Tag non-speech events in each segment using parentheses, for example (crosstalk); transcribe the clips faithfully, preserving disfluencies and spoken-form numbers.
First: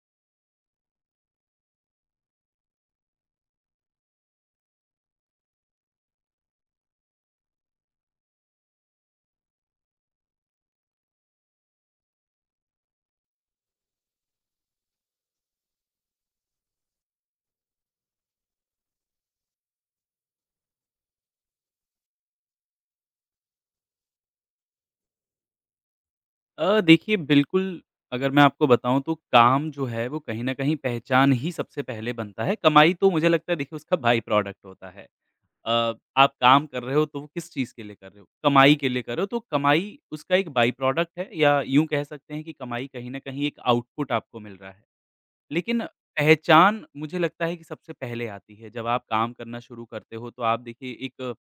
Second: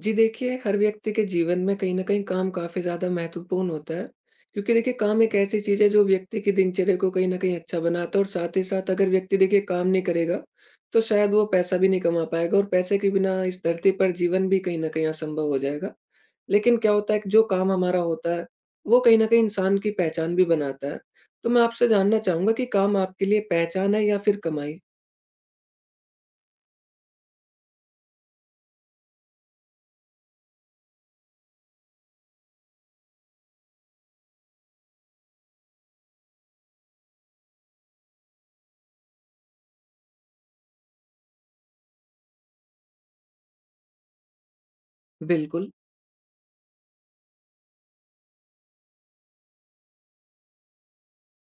जी देखिए, हर व्यक्ति के जीवन में कहीं न कहीं काम काफ़ी ज़्यादा महत्वपूर्ण होता है। क्योंकि देखिए काम एक ऐसी चीज़ है जो व्यक्ति की दिनचर्या को कहीं न कहीं अच्छा बनाता है और साथ ही साथ अगर व्यक्ति देखिए काम नहीं करेगा, तो शायद वो पैसा भी नहीं कमा पाएगा और पैसे के बिना इस धरती पर जीवन भी कहीं न कहीं असंभव हो जाएगा। लेकिन क्या होता है कि जो काम हमारा होता है, वो कहीं न कहीं इंसान की पहचान भी बनाता है। तो मैं आपसे जानना चाहूँगा कि काम आपके लिए पहचान है या फिर कमाई? अ, देखिए बिल्कुल, अगर मैं आपको बताऊँ तो काम जो है वो कहीं न कहीं पहचान ही सबसे पहले बनता है, कमाई तो मुझे लगता है देखिए उसका बाय प्रोडक्ट होता है। अ, आप काम कर रहे हो तो वो किस चीज़ के लिए कर रहे हो? कमाई के लिए कर रहे हो, तो कमाई उसका एक बाय प्रोडक्ट है या यूँ कह सकते हैं कि कमाई कहीं न कहीं एक आउटपुट आपको मिल रहा है। बिल्कुल। लेकिन पहचान मुझे लगता है कि सबसे पहले आती है। जब आप काम करना शुरू करते हो तो आप देखिए एक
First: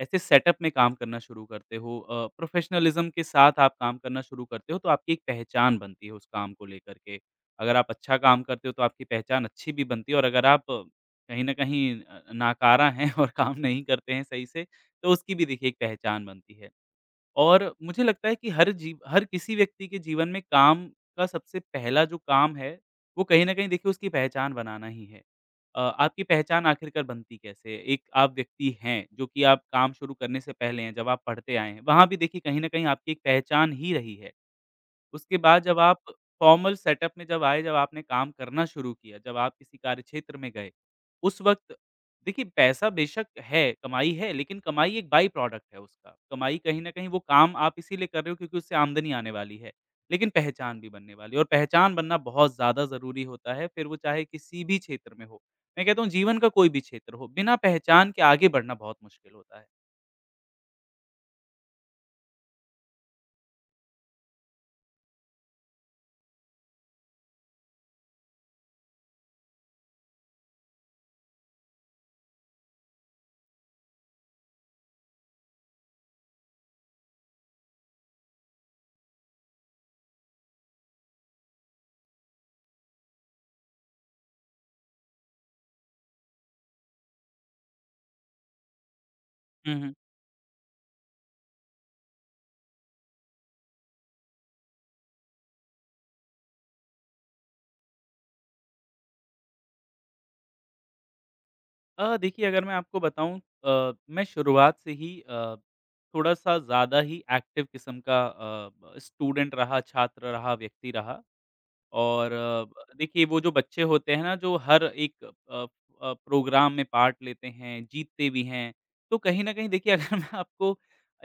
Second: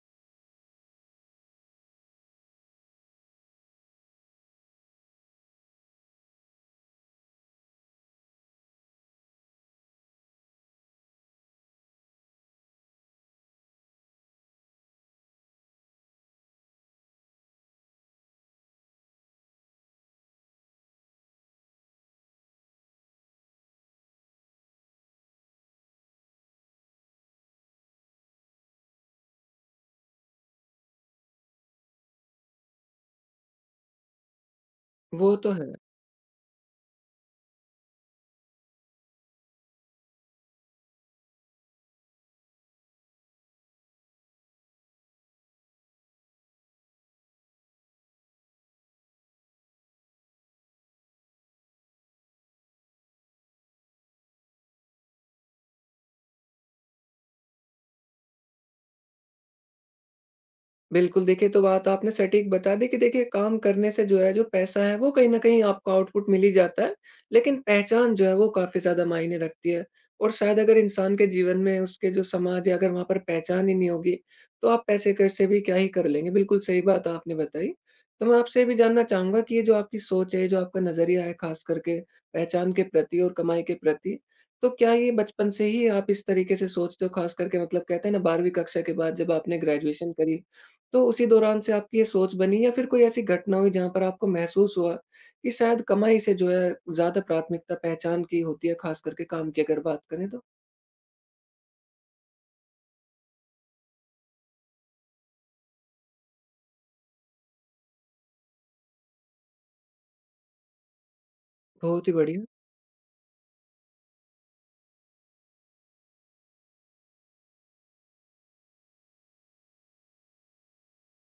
ऐसे सेटअप में काम करना शुरू करते हो अ, प्रोफ़ेशनलिज़्म के साथ आप काम करना शुरू करते हो तो आपकी एक पहचान बनती है उस काम को लेकर के। अगर आप अच्छा काम करते हो तो आपकी पहचान अच्छी भी बनती है और अगर आप अ, कहीं न कहीं अ, नाकारा हैं और (laughs) काम नहीं करते हैं सही से तो उसकी भी देखिए एक पहचान बनती है। और मुझे लगता है कि हर जीव हर किसी व्यक्ति के जीवन में काम का सबसे पहला जो काम है, वो कहीं न कहीं देखिए उसकी पहचान बनाना ही है। अ, आपकी पहचान आखिरकार बनती कैसे है? एक आप व्यक्ति हैं, जो कि आप काम शुरू करने से पहले हैं, जब आप पढ़ते आए हैं, वहाँ भी देखिए कहीं न कहीं आपकी एक पहचान ही रही है। वो उसके तो बाद है। जब आप फॉर्मल सेटअप में जब आए, जब आपने काम करना शुरू किया, जब आप किसी कार्यक्षेत्र में गए, उस वक़्त देखिए पैसा बेशक है, कमाई है, लेकिन कमाई एक बाई प्रोडक्ट है उसका। कमाई कहीं न कहीं वो काम आप इसीलिए कर रहे हो क्योंकि उससे आमदनी आने वाली है, लेकिन पहचान भी बनने वाली है और पहचान बनना बहुत ज़्यादा ज़रूरी होता है, फिर वो चाहे किसी भी क्षेत्र में हो। मैं कहता हूँ जीवन का कोई भी क्षेत्र हो, बिना पहचान के आगे बढ़ना बहुत मुश्किल होता है। बिल्कुल, देखिए तो बात आपने सटीक बता दी कि देखिए काम करने से जो है जो पैसा है वो कहीं न कहीं आपको आउटपुट मिल ही जाता है, लेकिन पहचान जो है वो काफ़ी ज़्यादा मायने रखती है। और शायद अगर इंसान के जीवन में उसके जो समाज है अगर वहाँ पर पहचान ही नहीं होगी, तो आप पैसे कैसे भी क्या ही कर लेंगे, बिल्कुल सही बात आपने बताई। तो मैं आपसे ये भी जानना चाहूँगा कि ये जो आपकी सोच है, ये जो आपका नज़रिया है ख़ास करके पहचान के प्रति और कमाई के प्रति, तो क्या ये बचपन से ही आप इस तरीके से सोचते हो, ख़ास करके मतलब कहते हैं ना बारहवीं कक्षा के बाद जब आपने हुँ, हुँ। ग्रेजुएशन करी, तो उसी दौरान से आपकी ये सोच बनी या फिर कोई ऐसी घटना हुई जहाँ पर आपको महसूस हुआ कि शायद कमाई से जो है ज़्यादा प्राथमिकता पहचान की होती है, खास करके काम की अगर बात करें तो? अ, देखिए अगर मैं आपको बताऊँ अ, मैं शुरुआत से ही अ, थोड़ा-सा ज़्यादा ही एक्टिव किस्म का अ, ब स्टूडेंट रहा, छात्र रहा, व्यक्ति रहा। बहुत ही और बढ़िया। अ, देखिए वो जो बच्चे होते हैं ना जो हर एक अ, अ, प्रोग्राम में पार्ट लेते हैं, जीतते भी हैं। तो कहीं न कहीं देखिए (laughs) अगर मैं आपको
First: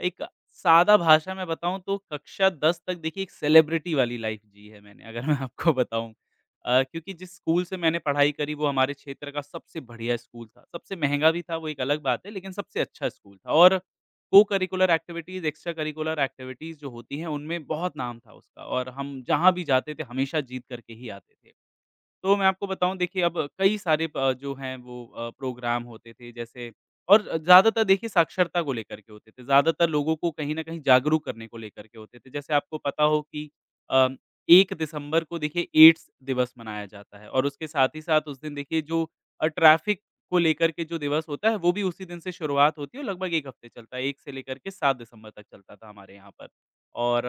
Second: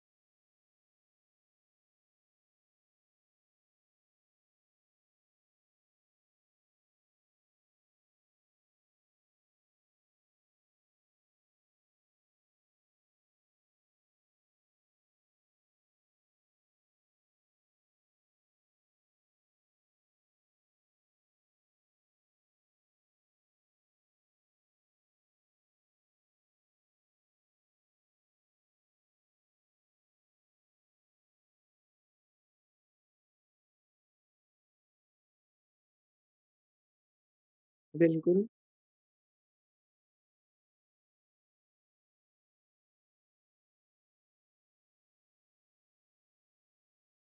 एक सादा भाषा में बताऊँ तो कक्षा दस तक देखिए एक सेलिब्रिटी वाली लाइफ़ जी है मैंने अगर मैं आपको बताऊँ। अ, क्योंकि जिस स्कूल से मैंने पढ़ाई करी वो हमारे क्षेत्र का सबसे बढ़िया स्कूल था। सबसे महँगा भी था वो एक अलग बात है लेकिन सबसे अच्छा स्कूल था और co-curricular activities, extra curricular activities जो होती हैं, उनमें बहुत नाम था उसका और हम जहाँ भी जाते थे, हमेशा जीत कर के ही आते थे। तो मैं आपको बताऊँ देखिए अब कई सारे प जो हैं वो अ, प्रोग्राम होते थे जैसे और ज़्यादातर देखिए साक्षरता को लेकर के होते थे, ज़्यादातर लोगों को कहीं न कहीं जागरूक करने को लेकर के होते थे। जैसे आपको पता हो कि अ, एक दिसंबर को देखिए एड्स दिवस मनाया जाता है और उसके साथ ही साथ उस बिल्कुल। दिन देखिए जो अ, ट्रैफ़िक को लेकर के जो दिवस होता है, वो भी उसी दिन से शुरुआत होती है और लगभग एक हफ़्ते चलता है, एक से लेकर के सात दिसंबर तक चलता था हमारे यहाँ पर। और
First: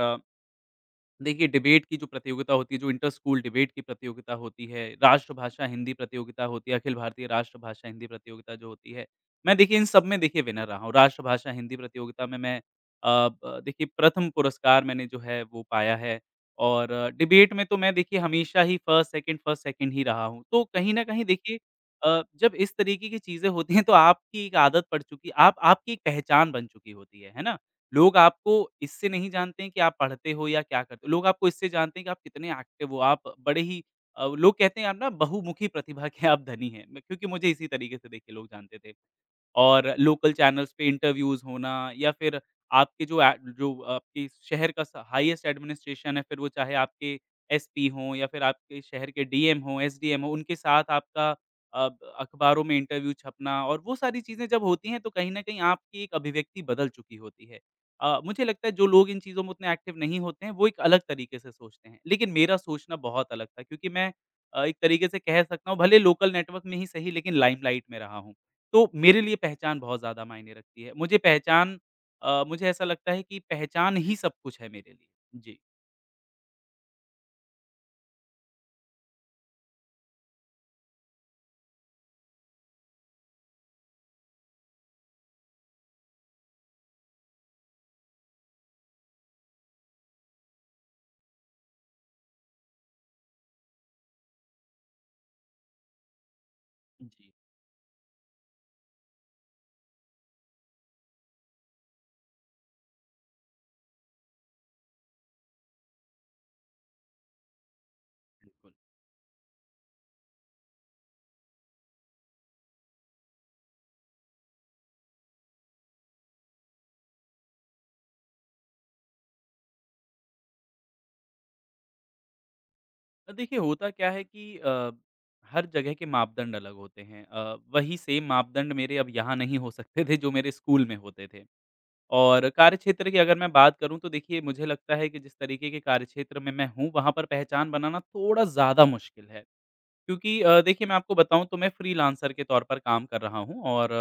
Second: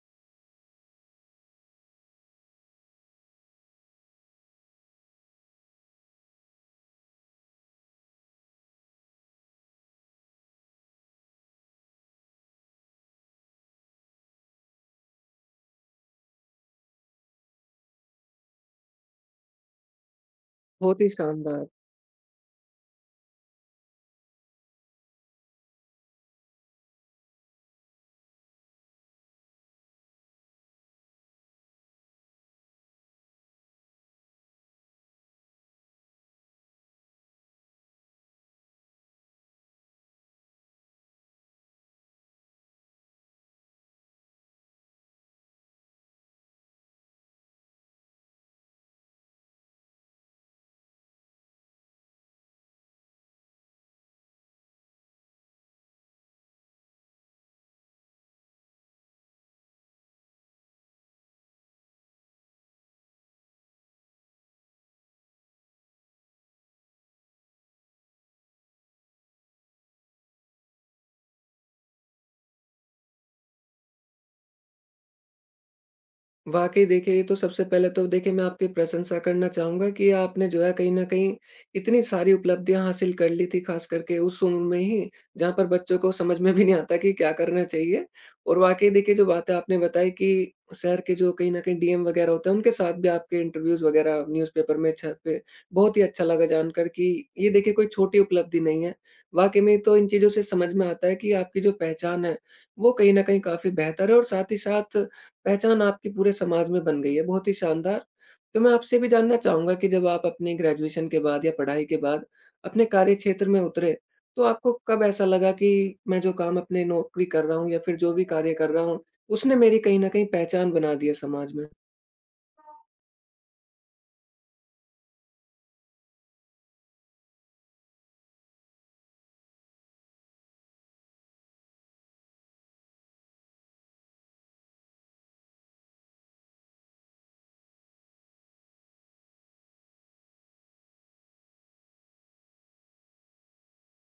देखिए, डिबेट की जो प्रतियोगिता होती है, जो इंटर स्कूल डिबेट की प्रतियोगिता होती है, राष्ट्रभाषा हिंदी प्रतियोगिता होती है, अखिल भारतीय राष्ट्रभाषा हिंदी प्रतियोगिता जो होती है, मैं देखिए इन सब में देखिए विनर रहा हूँ। राष्ट्रभाषा हिंदी प्रतियोगिता में मैं अ, ब देखिए प्रथम पुरस्कार मैंने जो है वो पाया है और अ, डिबेट में तो मैं देखिए हमेशा ही फर्स्ट, सेकंड, फर्स्ट, सेकंड ही रहा हूँ। तो कहीं बहुत न ही कहीं देखिए शानदार। अ, जब इस तरीके की चीज़ें होती हैं तो आपकी एक आदत पड़ चुकी आप आपकी एक पहचान बन चुकी होती है, है ना? लोग आपको इससे नहीं जानते हैं कि आप पढ़ते हो या क्या करते हो। लोग आपको इससे जानते हैं कि आप कितने एक्टिव हो, आप बड़े ही अ, लोग कहते हैं आप ना बहुमुखी प्रतिभा के आप धनी हैं। मैं क्योंकि मुझे इसी तरीके से देखिए लोग जानते थे। और लोकल चैनल्स पे इंटरव्यूज़ होना या फिर आपके जो ए जो आपके शहर का स हाईएस्ट एडमिनिस्ट्रेशन है, फिर वो चाहे आपके एसपी हों या फिर आपके शहर के डीएम हों, एसडीएम हों, उनके साथ आपका अ, अखबारों में इंटरव्यू छपना और वो सारी चीज़ें जब होती हैं, तो कहीं न कहीं आपकी एक अभिव्यक्ति बदल चुकी होती है। अ, मुझे लगता है जो लोग इन चीज़ों में उतने एक्टिव नहीं होते हैं, वो एक अलग तरीके से सोचते हैं। लेकिन मेरा सोचना बहुत अलग था क्योंकि मैं अ, एक तरीके से कह सकता हूँ भले लोकल नेटवर्क में ही सही लेकिन लाइमलाइट में रहा हूँ। तो मेरे लिए पहचान बहुत ज़्यादा मायने रखती है। मुझे पहचान अ, मुझे ऐसा लगता है कि पहचान ही सब कुछ है मेरे लिए। जी। वाक़ई देखिए, ये तो सबसे पहले तो देखिए मैं आपकी प्रशंसा करना चाहूँगा कि आपने जो है कहीं न कहीं इतनी सारी उपलब्धियाँ हासिल कर ली थी, ख़ास करके उस उम्र में ही जहाँ पर बच्चों को समझ में भी नहीं आता कि क्या करना चाहिए। और वाक़ई देखिए जो बातें आपने बताई कि शहर के जो कहीं न कहीं डीएम वग़ैरह होते हैं उनके साथ भी आपके इंटरव्यूज़ वग़ैरह न्यूज़पेपर में छपे, बहुत ही अच्छा लगा जानकर कि जी, ये देखिए कोई छोटी उपलब्धि नहीं है। वाक़ई में तो इन चीज़ों से समझ में आता है कि आपकी जो पहचान है, वो कहीं न कहीं काफ़ी बेहतर है और साथ ही साथ पहचान आपकी पूरे समाज में बन गई है, बहुत ही शानदार। तो बिल्कुल। मैं आपसे भी जानना चाहूँगा कि जब आप अपनी ग्रेजुएशन के बाद या पढ़ाई के बाद अपने कार्यक्षेत्र में उतरे, तो आपको कब ऐसा लगा कि मैं जो काम अपने नौकरी कर रहा हूँ या फिर जो भी कार्य कर रहा हूँ, उसने मेरी कहीं न कहीं पहचान बना दी है समाज में? अ, देखिए होता क्या है कि अ, हर जगह के मापदंड अलग होते हैं। अ, वही सेम मापदंड मेरे अब यहाँ नहीं हो सकते थे जो मेरे स्कूल में होते थे। और कार्यक्षेत्र की अगर मैं बात करूँ तो देखिए मुझे लगता है कि जिस तरीके के कार्यक्षेत्र में मैं हूँ वहाँ पर पहचान बनाना थोड़ा ज़्यादा मुश्किल है। क्योंकि अ, देखिए मैं आपको बताऊँ तो मैं फ्रीलांसर के तौर पर काम कर रहा हूँ और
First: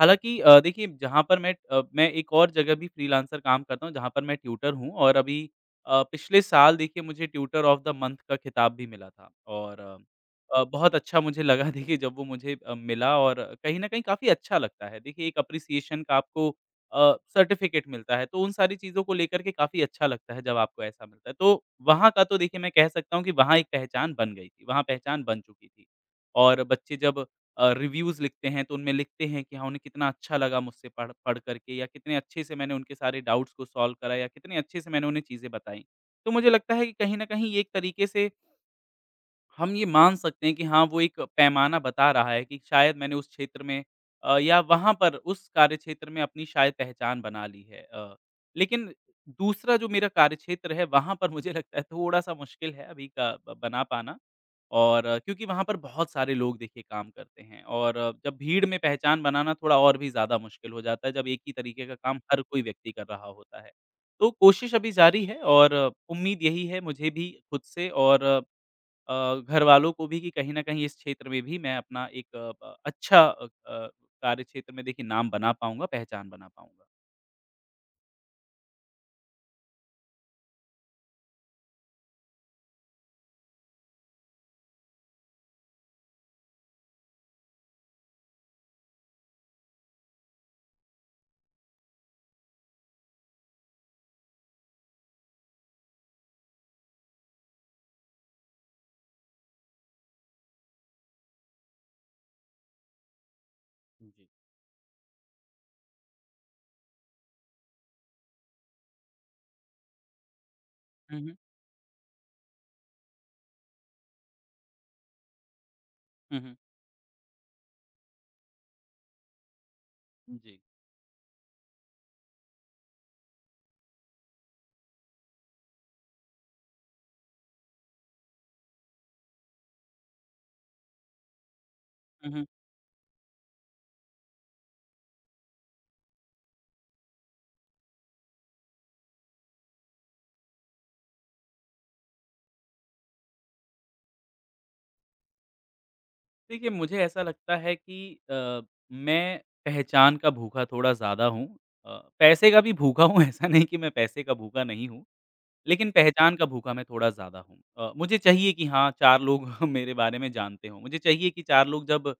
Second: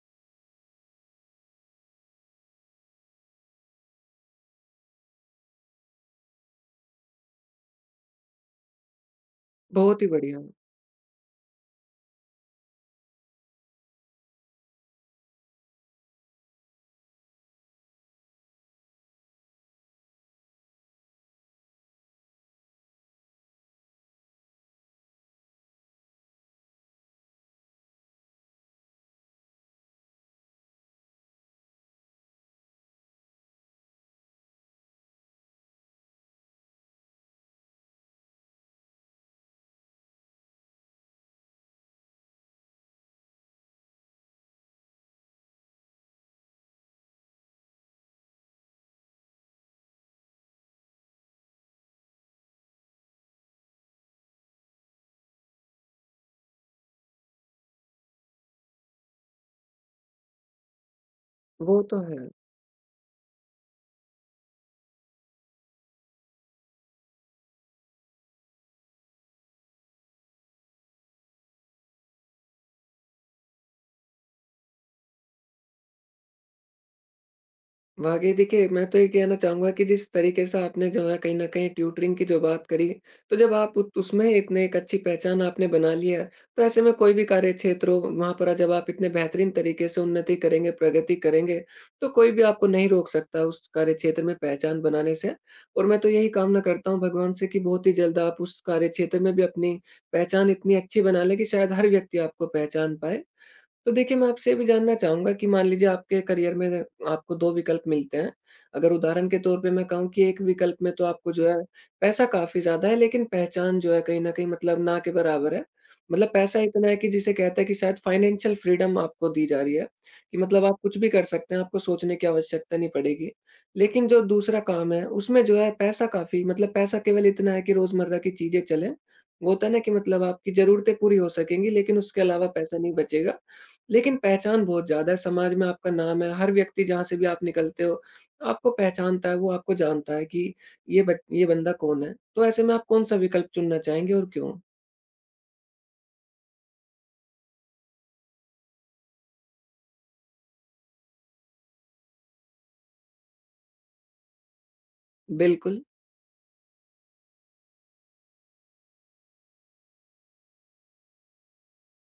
हालाँकि अ, देखिए जहाँ पर मैं अ, मैं एक और जगह भी फ्रीलांसर काम करता हूँ जहाँ पर मैं ट्यूटर हूँ और अभी अ, पिछले साल देखिए मुझे ट्यूटर ऑफ द मंथ का खिताब भी मिला था और बहुत ही बढ़िया। अ, अ, बहुत अच्छा मुझे लगा (laughs) देखिए जब वो मुझे अ, मिला और कहीं न कहीं काफ़ी अच्छा लगता है। देखिए एक अप्रिसिएशन का आपको अ, सर्टिफ़िकेट मिलता है, तो उन सारी चीज़ों को लेकर के काफ़ी अच्छा लगता है जब आपको ऐसा मिलता है। तो वहाँ का तो देखिए मैं कह सकता हूँ कि वहाँ एक पहचान बन गई थी, वहाँ पहचान बन चुकी थी। और बच्चे जब अ, रिव्यूज़ लिखते हैं तो उनमें लिखते हैं कि हाँ, उन्हें कितना अच्छा लगा मुझसे पढ़ पढ़ कर के या कितने अच्छे से मैंने उनके सारे डाउट्स को सॉल्व करा या कितने अच्छे से मैंने उन्हें चीज़ें बताई। तो मुझे लगता है कि कहीं न कहीं ये एक तरीके से हम ये मान सकते हैं कि हाँ, वो एक पैमाना बता रहा है कि शायद मैंने उस क्षेत्र में अ, या वहाँ पर उस कार्यक्षेत्र में अपनी शायद पहचान बना ली है। अ, लेकिन दूसरा जो मेरा कार्यक्षेत्र है, वहाँ पर मुझे लगता है थोड़ा-सा मुश्किल है अभी का ब बना पाना और अ, क्योंकि वहाँ पर बहुत सारे लोग देखिए काम करते हैं और अ, जब भीड़ में पहचान बनाना थोड़ा और भी ज़्यादा मुश्किल हो जाता है, जब एक ही वो तरीके का तो काम है। हर कोई व्यक्ति कर रहा होता है। तो कोशिश अभी जारी है और अ, उम्मीद यही है मुझे भी खुद से और अ, घरवालों को भी कि कहीं न कहीं इस क्षेत्र में भी मैं अपना एक अ, अ, अच्छा अ अ, कार्य क्षेत्र में देखिए नाम बना पाऊँगा, पहचान बना पाऊँगा। वाक़ई देखिए, मैं तो ये कहना चाहूँगा कि जिस तरीके से आपने जो है कहीं न कहीं ट्यूटरिंग की जो बात करी, तो जब आप उत उसमें इतने एक अच्छी पहचान आपने बना ली है, तो ऐसे में कोई भी कार्यक्षेत्र हो, वहाँ पर जब आप इतने बेहतरीन तरीके से उन्नति करेंगे, प्रगति करेंगे, तो कोई भी आपको नहीं रोक सकता उस कार्यक्षेत्र में पहचान बनाने से। और मैं तो यही कामना करता हूँ भगवान से कि बहुत ही जल्द आप उस कार्यक्षेत्र में भी अपनी पहचान इतनी अच्छी बना लें कि शायद हर व्यक्ति आपको पहचान पाए। तो देखिए, जी। मैं आपसे ये भी जानना चाहूँगा कि मान लीजिए आपके करियर में आपको दो विकल्प मिलते हैं। अगर उदाहरण के तौर पे मैं कहूँ कि एक विकल्प में तो हुँ, आपको हुँ। जो है पैसा काफ़ी ज़्यादा है, लेकिन पहचान जो है कहीं न कहीं मतलब ना के बराबर है। मतलब हुँ, हुँ। पैसा इतना है कि जिसे कहते हैं कि शायद फाइनेंशियल फ्रीडम आपको दी जा रही है, कि जी। मतलब आप कुछ भी कर सकते हैं, आपको सोचने की आवश्यकता नहीं पड़ेगी। लेकिन जो दूसरा काम है, उसमें जो है पैसा काफ़ी मतलब पैसा केवल इतना है कि रोज़मर्रा की चीज़ें चलें। वो होता है ना कि मतलब आपकी ज़रूरतें पूरी हो सकेंगी, लेकिन उसके हुँ, हुँ। अलावा पैसा नहीं बचेगा। लेकिन पहचान बहुत ज़्यादा है, समाज में आपका नाम है, हर व्यक्ति जहाँ से भी आप निकलते हो, आपको पहचानता है, वो आपको जानता है कि ये बच ये बंदा कौन है। तो ऐसे में आप कौन-सा विकल्प चुनना चाहेंगे और क्यों? देखिए मुझे ऐसा लगता है कि अ, मैं पहचान का भूखा थोड़ा ज़्यादा हूँ। अ, पैसे का भी भूखा हूँ (laughs) ऐसा नहीं कि मैं पैसे का भूखा नहीं हूँ। बिल्कुल। लेकिन पहचान का भूखा मैं थोड़ा ज़्यादा हूँ। अ, मुझे चाहिए कि हाँ, चार लोग (laughs) मेरे बारे में जानते हों। मुझे चाहिए कि चार लोग जब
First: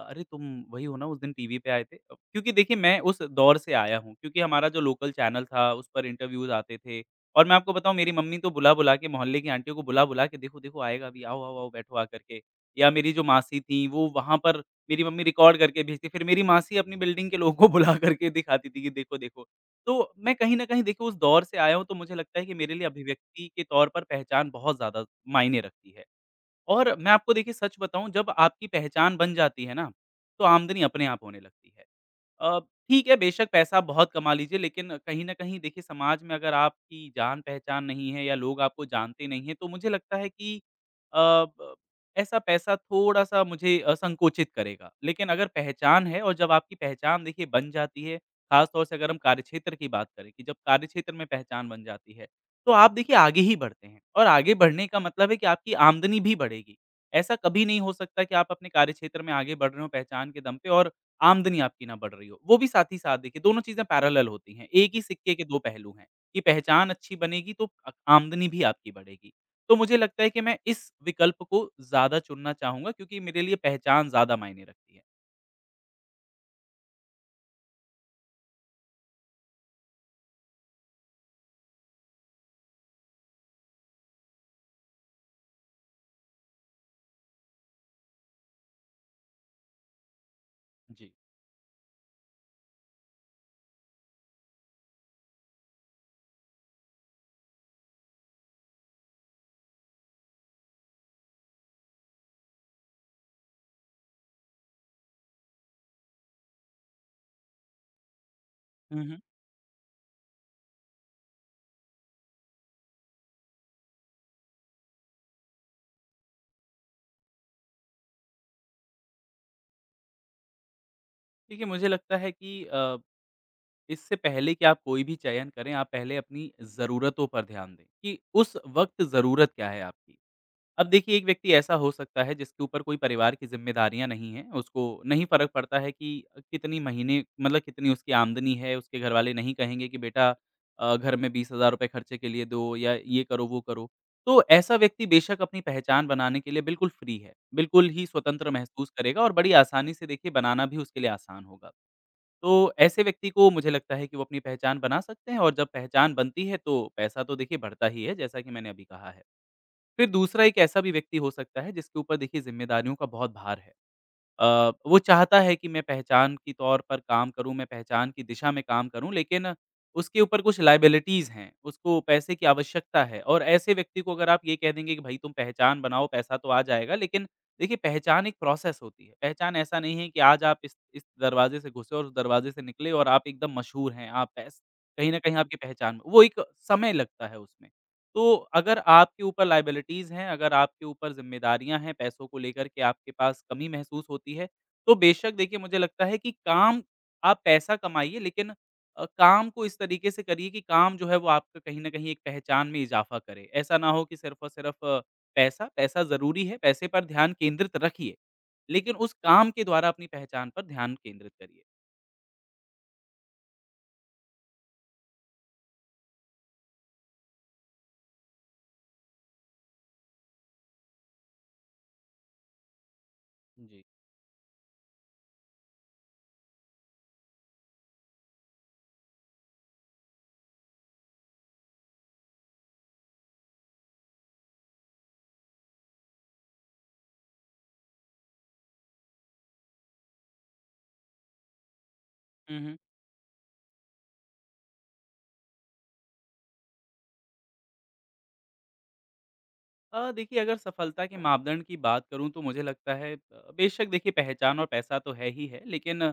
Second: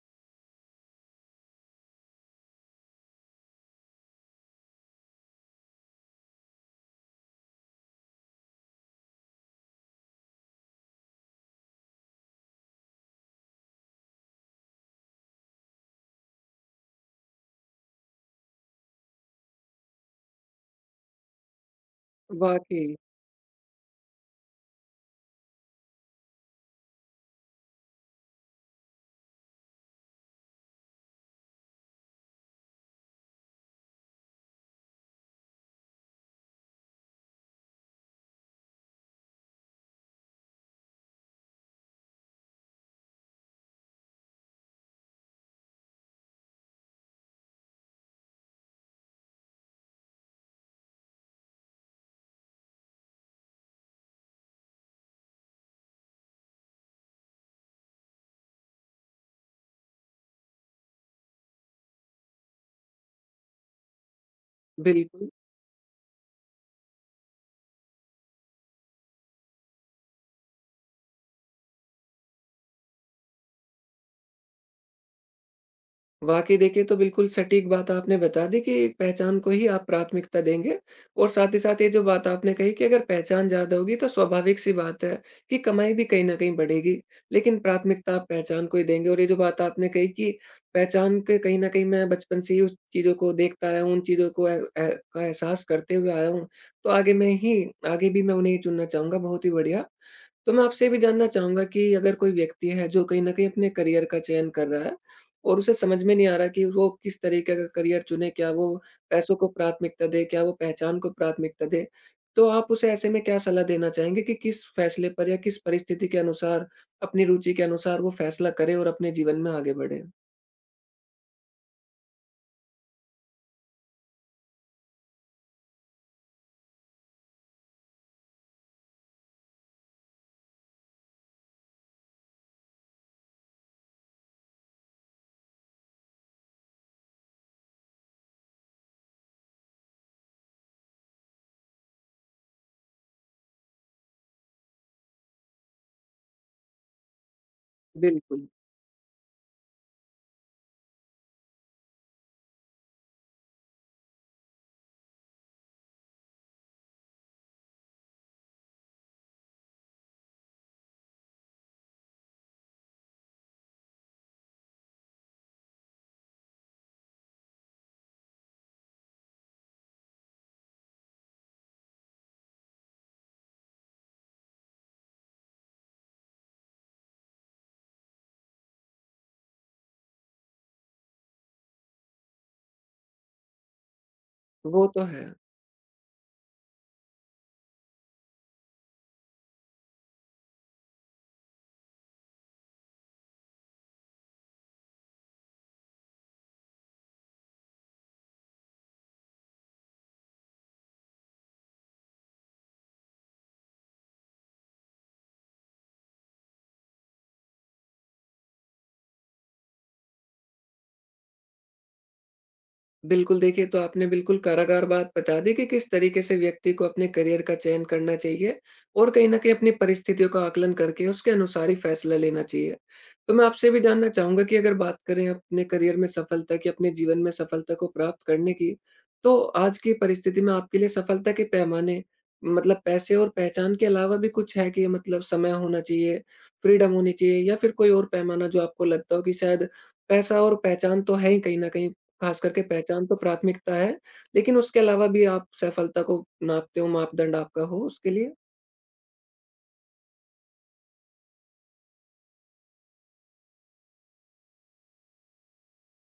अरे तुम वही हो ना उस दिन टीवी पे आए थे? अ, क्योंकि देखिए मैं उस दौर से आया हूँ क्योंकि हमारा जो लोकल चैनल था उस पर इंटरव्यूज़ आते थे। और मैं आपको बताऊँ मेरी मम्मी तो बुला-बुला के मोहल्ले की आंटियों को बुला-बुला के, देखो, देखो आएगा अभी, आओ, आओ, आओ बैठो आकर के। या मेरी जो मासी थी वो वहाँ पर, मेरी मम्मी रिकॉर्ड करके भेजती, फिर मेरी मासी अपनी बिल्डिंग के लोगों को बुला कर के दिखाती थी कि देखो, देखो। तो मैं कहीं न कहीं देखिए उस दौर से आया हूँ तो मुझे लगता है कि मेरे लिए वाक़ई। अभिव्यक्ति के तौर पर पहचान बहुत ज़्यादा मायने रखती है। और मैं आपको देखिए सच बताऊँ, जब आपकी पहचान बन जाती है ना, तो आमदनी अपने आप होने लगती है। अ, ठीक है, बेशक पैसा आप बहुत कमा लीजिए लेकिन कहीं न कहीं देखिए समाज में अगर आपकी जान-पहचान नहीं है या लोग आपको जानते नहीं हैं, तो मुझे लगता है कि अ, ब ऐसा पैसा थोड़ा-सा मुझे अ, संकोचित करेगा। लेकिन अगर पहचान है और जब आपकी पहचान देखिए बन जाती है, ख़ास तौर से अगर हम कार्यक्षेत्र की बात करें, कि जब कार्यक्षेत्र में पहचान बन जाती है, तो आप देखिए आगे ही बढ़ते हैं और आगे बढ़ने का मतलब है कि आपकी आमदनी भी बढ़ेगी। ऐसा कभी नहीं हो सकता कि आप अपने कार्यक्षेत्र में आगे बढ़ रहे हो पहचान के दम पे और आमदनी आपकी ना बढ़ रही हो। वो भी साथ ही साथ देखिए दोनों चीज़ें पैरेलल होती हैं। एक ही बिल्कुल। सिक्के के दो पहलू हैं कि पहचान अच्छी बनेगी तो अ, आमदनी भी आपकी बढ़ेगी। तो मुझे लगता है कि मैं इस विकल्प को ज़्यादा चुनना चाहूँगा क्योंकि मेरे लिए पहचान ज़्यादा मायने रखती है। वाक़ई देखिए, तो बिल्कुल सटीक बात आपने बता दी कि पहचान को ही आप प्राथमिकता देंगे और साथ ही साथ ये जो बात आपने कही कि अगर पहचान ज़्यादा होगी तो स्वाभाविक-सी बात है कि कमाई भी कहीं न कहीं बढ़ेगी, लेकिन प्राथमिकता आप पहचान को ही देंगे। और ये जो बात आपने कही कि जी। पहचान के कहीं न कहीं मैं बचपन से ही उस चीज़ों को देखता आया हूँ, उन चीज़ों को ए ए का एहसास करते हुए आया हूँ, तो आगे मैं ही आगे भी मैं उन्हें ही चुनना चाहूँगा। बहुत ही बढ़िया। तो मैं आपसे ये भी जानना चाहूँगा कि अगर कोई व्यक्ति है जो कहीं न कहीं अपने करियर का चयन कर रहा है और उसे समझ में नहीं आ रहा कि वो किस तरीके का करियर चुने, क्या वो हुँ, हुँ। पैसों को प्राथमिकता दे, क्या वो पहचान को प्राथमिकता दे? तो आप उसे ऐसे में क्या सलाह देना चाहेंगे कि किस फैसले पर या किस परिस्थिति के अनुसार, अपनी रुचि के अनुसार वो फैसला करे और अपने जीवन में आगे बढ़े? देखिए मुझे लगता है कि अ इससे पहले कि आप कोई भी चयन करें, आप पहले अपनी ज़रूरतों पर ध्यान दें कि उस वक़्त ज़रूरत क्या है आपकी। अब देखिए एक व्यक्ति ऐसा हो सकता है जिसके ऊपर कोई परिवार की ज़िम्मेदारियाँ नहीं हैं, उसको नहीं फ़र्क पड़ता है कि कितनी महीने मतलब कितनी उसकी आमदनी है, उसके घरवाले नहीं कहेंगे कि बेटा अ, घर में बीस हज़ार रुपए खर्चे के लिए दो या ये करो, वो करो। तो ऐसा व्यक्ति बेशक अपनी पहचान बनाने के लिए बिल्कुल फ्री है, बिल्कुल ही बिल्कुल। स्वतंत्र महसूस करेगा और बड़ी आसानी से देखिए बनाना भी उसके लिए आसान होगा। तो ऐसे व्यक्ति को मुझे लगता है कि वो अपनी पहचान बना सकते हैं, और जब पहचान बनती है तो पैसा तो देखिए बढ़ता ही है, जैसा कि मैंने अभी कहा है। फिर दूसरा एक ऐसा भी व्यक्ति हो सकता है जिसके ऊपर देखिए ज़िम्मेदारियों का बहुत भार है। अ, वो चाहता है कि मैं पहचान के तौर पर काम करूँ, मैं पहचान की दिशा में काम करूँ, लेकिन उसके ऊपर कुछ लायबिलिटीज़ हैं, उसको पैसे की आवश्यकता है, और ऐसे व्यक्ति को अगर आप ये कह देंगे कि भई तुम पहचान बनाओ, पैसा तो आ जाएगा, लेकिन देखिए पहचान एक प्रोसेस होती है। पहचान ऐसा नहीं है कि आज आप इस इस दरवाज़े से घुसे और उस दरवाज़े से निकले और आप एकदम मशहूर हैं, आप पैस। वो तो कहीं न है। कहीं आपकी पहचान वो एक समय लगता है उसमें। तो अगर आपके ऊपर लायबिलिटीज़ हैं, अगर आपके ऊपर ज़िम्मेदारियाँ हैं, पैसों को लेकर के आपके पास कमी महसूस होती है, तो बेशक देखिए मुझे लगता है कि काम, आप पैसा कमाइए लेकिन अ, काम को इस तरीके से करिए कि काम जो है वो आपका कहीं न कहीं एक पहचान में इज़ाफ़ा करे। ऐसा ना हो कि सिर्फ़ और सिर्फ़ पैसा, पैसा ज़रूरी है, पैसे पर ध्यान केंद्रित रखिए, लेकिन उस काम के द्वारा अपनी पहचान पर ध्यान केंद्रित करिए। बिल्कुल, देखिए तो आपने बिल्कुल कारागार बात बता दी कि किस तरीके से व्यक्ति को अपने करियर का चयन करना चाहिए और कहीं न कहीं अपनी परिस्थितियों का आकलन करके उसके अनुसार ही फैसला लेना चाहिए। तो मैं आपसे भी जी। जानना चाहूँगा कि अगर बात करें अपने करियर में सफलता की, अपने जीवन में सफलता को प्राप्त करने की, तो आज की परिस्थिति में आपके लिए सफलता के पैमाने मतलब पैसे और पहचान के अलावा भी कुछ है कि मतलब समय होना चाहिए, फ्रीडम होनी चाहिए या फिर कोई और पैमाना जो आपको लगता हो कि शायद पैसा और पहचान तो है ही कहीं न कहीं, खास हुँ, करके हुँ। पहचान तो प्राथमिकता है, लेकिन उसके अलावा भी आप सफलता को नापते हो, मापदंड आपका हो उसके लिए? अ, देखिए अगर सफलता के मापदंड की बात करूँ तो मुझे लगता है अ, बेशक देखिए पहचान और पैसा तो है ही है, लेकिन अ,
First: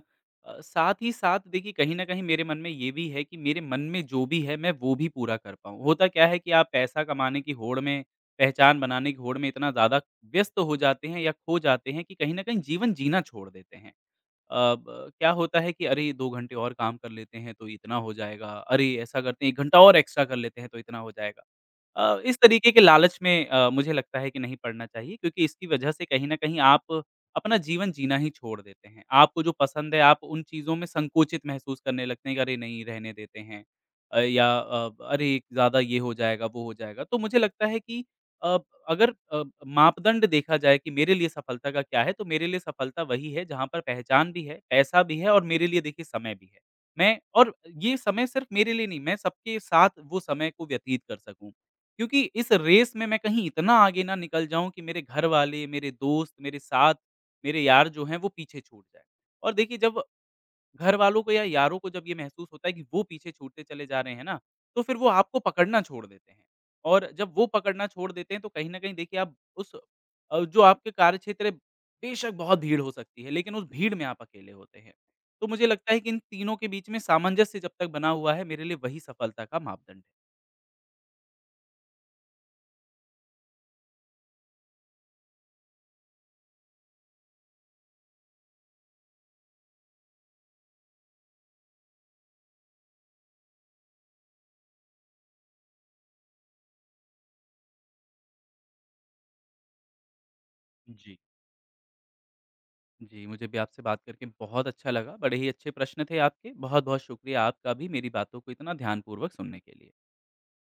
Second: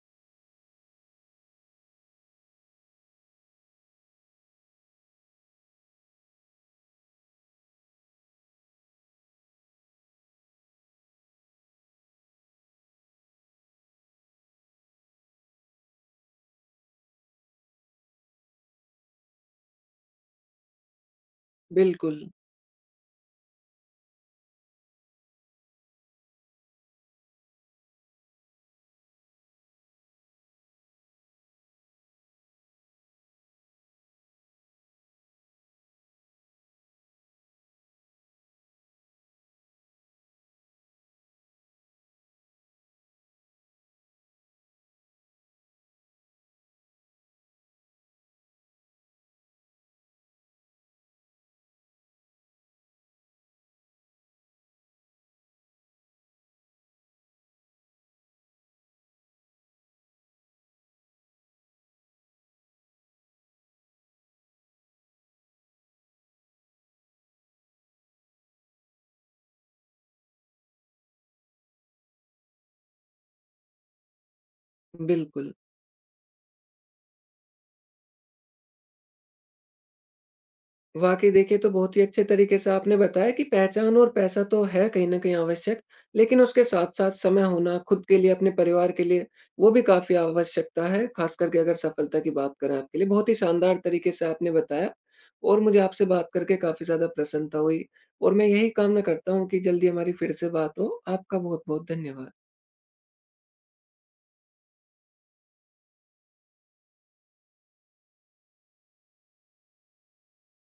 साथ ही साथ देखिए कहीं न कहीं मेरे मन में ये भी है कि मेरे मन में जो भी है मैं वो भी पूरा कर पाऊँ। होता क्या है कि आप पैसा कमाने की होड़ में, पहचान बनाने की होड़ में इतना ज़्यादा व्यस्त हो जाते हैं या खो जाते हैं कि कहीं न कहीं जीवन जीना छोड़ देते हैं। अब अ, ब क्या होता है कि अरे दो घंटे और काम कर लेते हैं तो इतना हो जाएगा, अरे ऐसा करते हैं एक घंटा और एक्स्ट्रा कर लेते हैं तो इतना हो जाएगा। बिल्कुल। अ, इस तरीके के लालच में अ, मुझे लगता है कि नहीं पड़ना चाहिए क्योंकि इसकी वजह से कहीं न कहीं आप अपना जीवन जीना ही छोड़ देते हैं। आपको जो पसंद है आप उन चीज़ों में संकोचित महसूस करने लगते हैं कि अरे नहीं रहने देते हैं अ, या अ, अरे ज़्यादा ये हो जाएगा, वो हो जाएगा। तो मुझे लगता है कि अ, अगर अ, मापदंड देखा जाए कि मेरे लिए सफलता का क्या है तो मेरे लिए सफलता वही है जहाँ पर पहचान भी है, पैसा भी है और मेरे लिए देखिए समय भी है। मैं और ये समय सिर्फ़ मेरे लिए नहीं, मैं सबके साथ वो समय को व्यतीत कर सकूँ। क्योंकि इस रेस में मैं कहीं इतना आगे ना निकल जाऊँ कि मेरे घर वाले, मेरे दोस्त, मेरे साथ, मेरे यार जो हैं वो पीछे छूट जाएँ। और देखिए जब घर वालों को या यारों को जब ये महसूस होता है कि वो पीछे छूटते चले जा रहे हैं ना, तो फिर वो आपको पकड़ना छोड़ देते हैं। और जब वो पकड़ना छोड़ देते हैं तो कहीं न कहीं देखिए आप उस अ, जो आपके कार्यक्षेत्र है बेशक बहुत भीड़ हो सकती है, लेकिन उस भीड़ में आप अकेले होते हैं। तो बिल्कुल। मुझे लगता है कि इन तीनों के बीच में सामंजस्य जब तक बना हुआ है, मेरे लिए वही सफलता का मापदंड है। वाक़ई देखिए, तो बहुत ही अच्छे तरीके से आपने बताया कि पहचान और पैसा तो है कहीं न कहीं आवश्यक, लेकिन उसके साथ-साथ समय होना खुद के लिए, अपने परिवार के लिए, वो भी काफ़ी आवश्यकता है, खास करके अगर सफलता की बात करें आपके लिए। बहुत ही शानदार तरीके से आपने बताया और मुझे आपसे बात करके काफ़ी ज़्यादा प्रसन्नता हुई और मैं यही कामना करता हूँ कि जल्दी हमारी फिर से बात हो। जी। आपका बहुत-बहुत धन्यवाद। जी, मुझे भी आपसे बात करके बहुत अच्छा लगा। बड़े ही अच्छे प्रश्न थे आपके। बहुत-बहुत शुक्रिया आपका भी मेरी बातों को इतना ध्यानपूर्वक सुनने के लिए।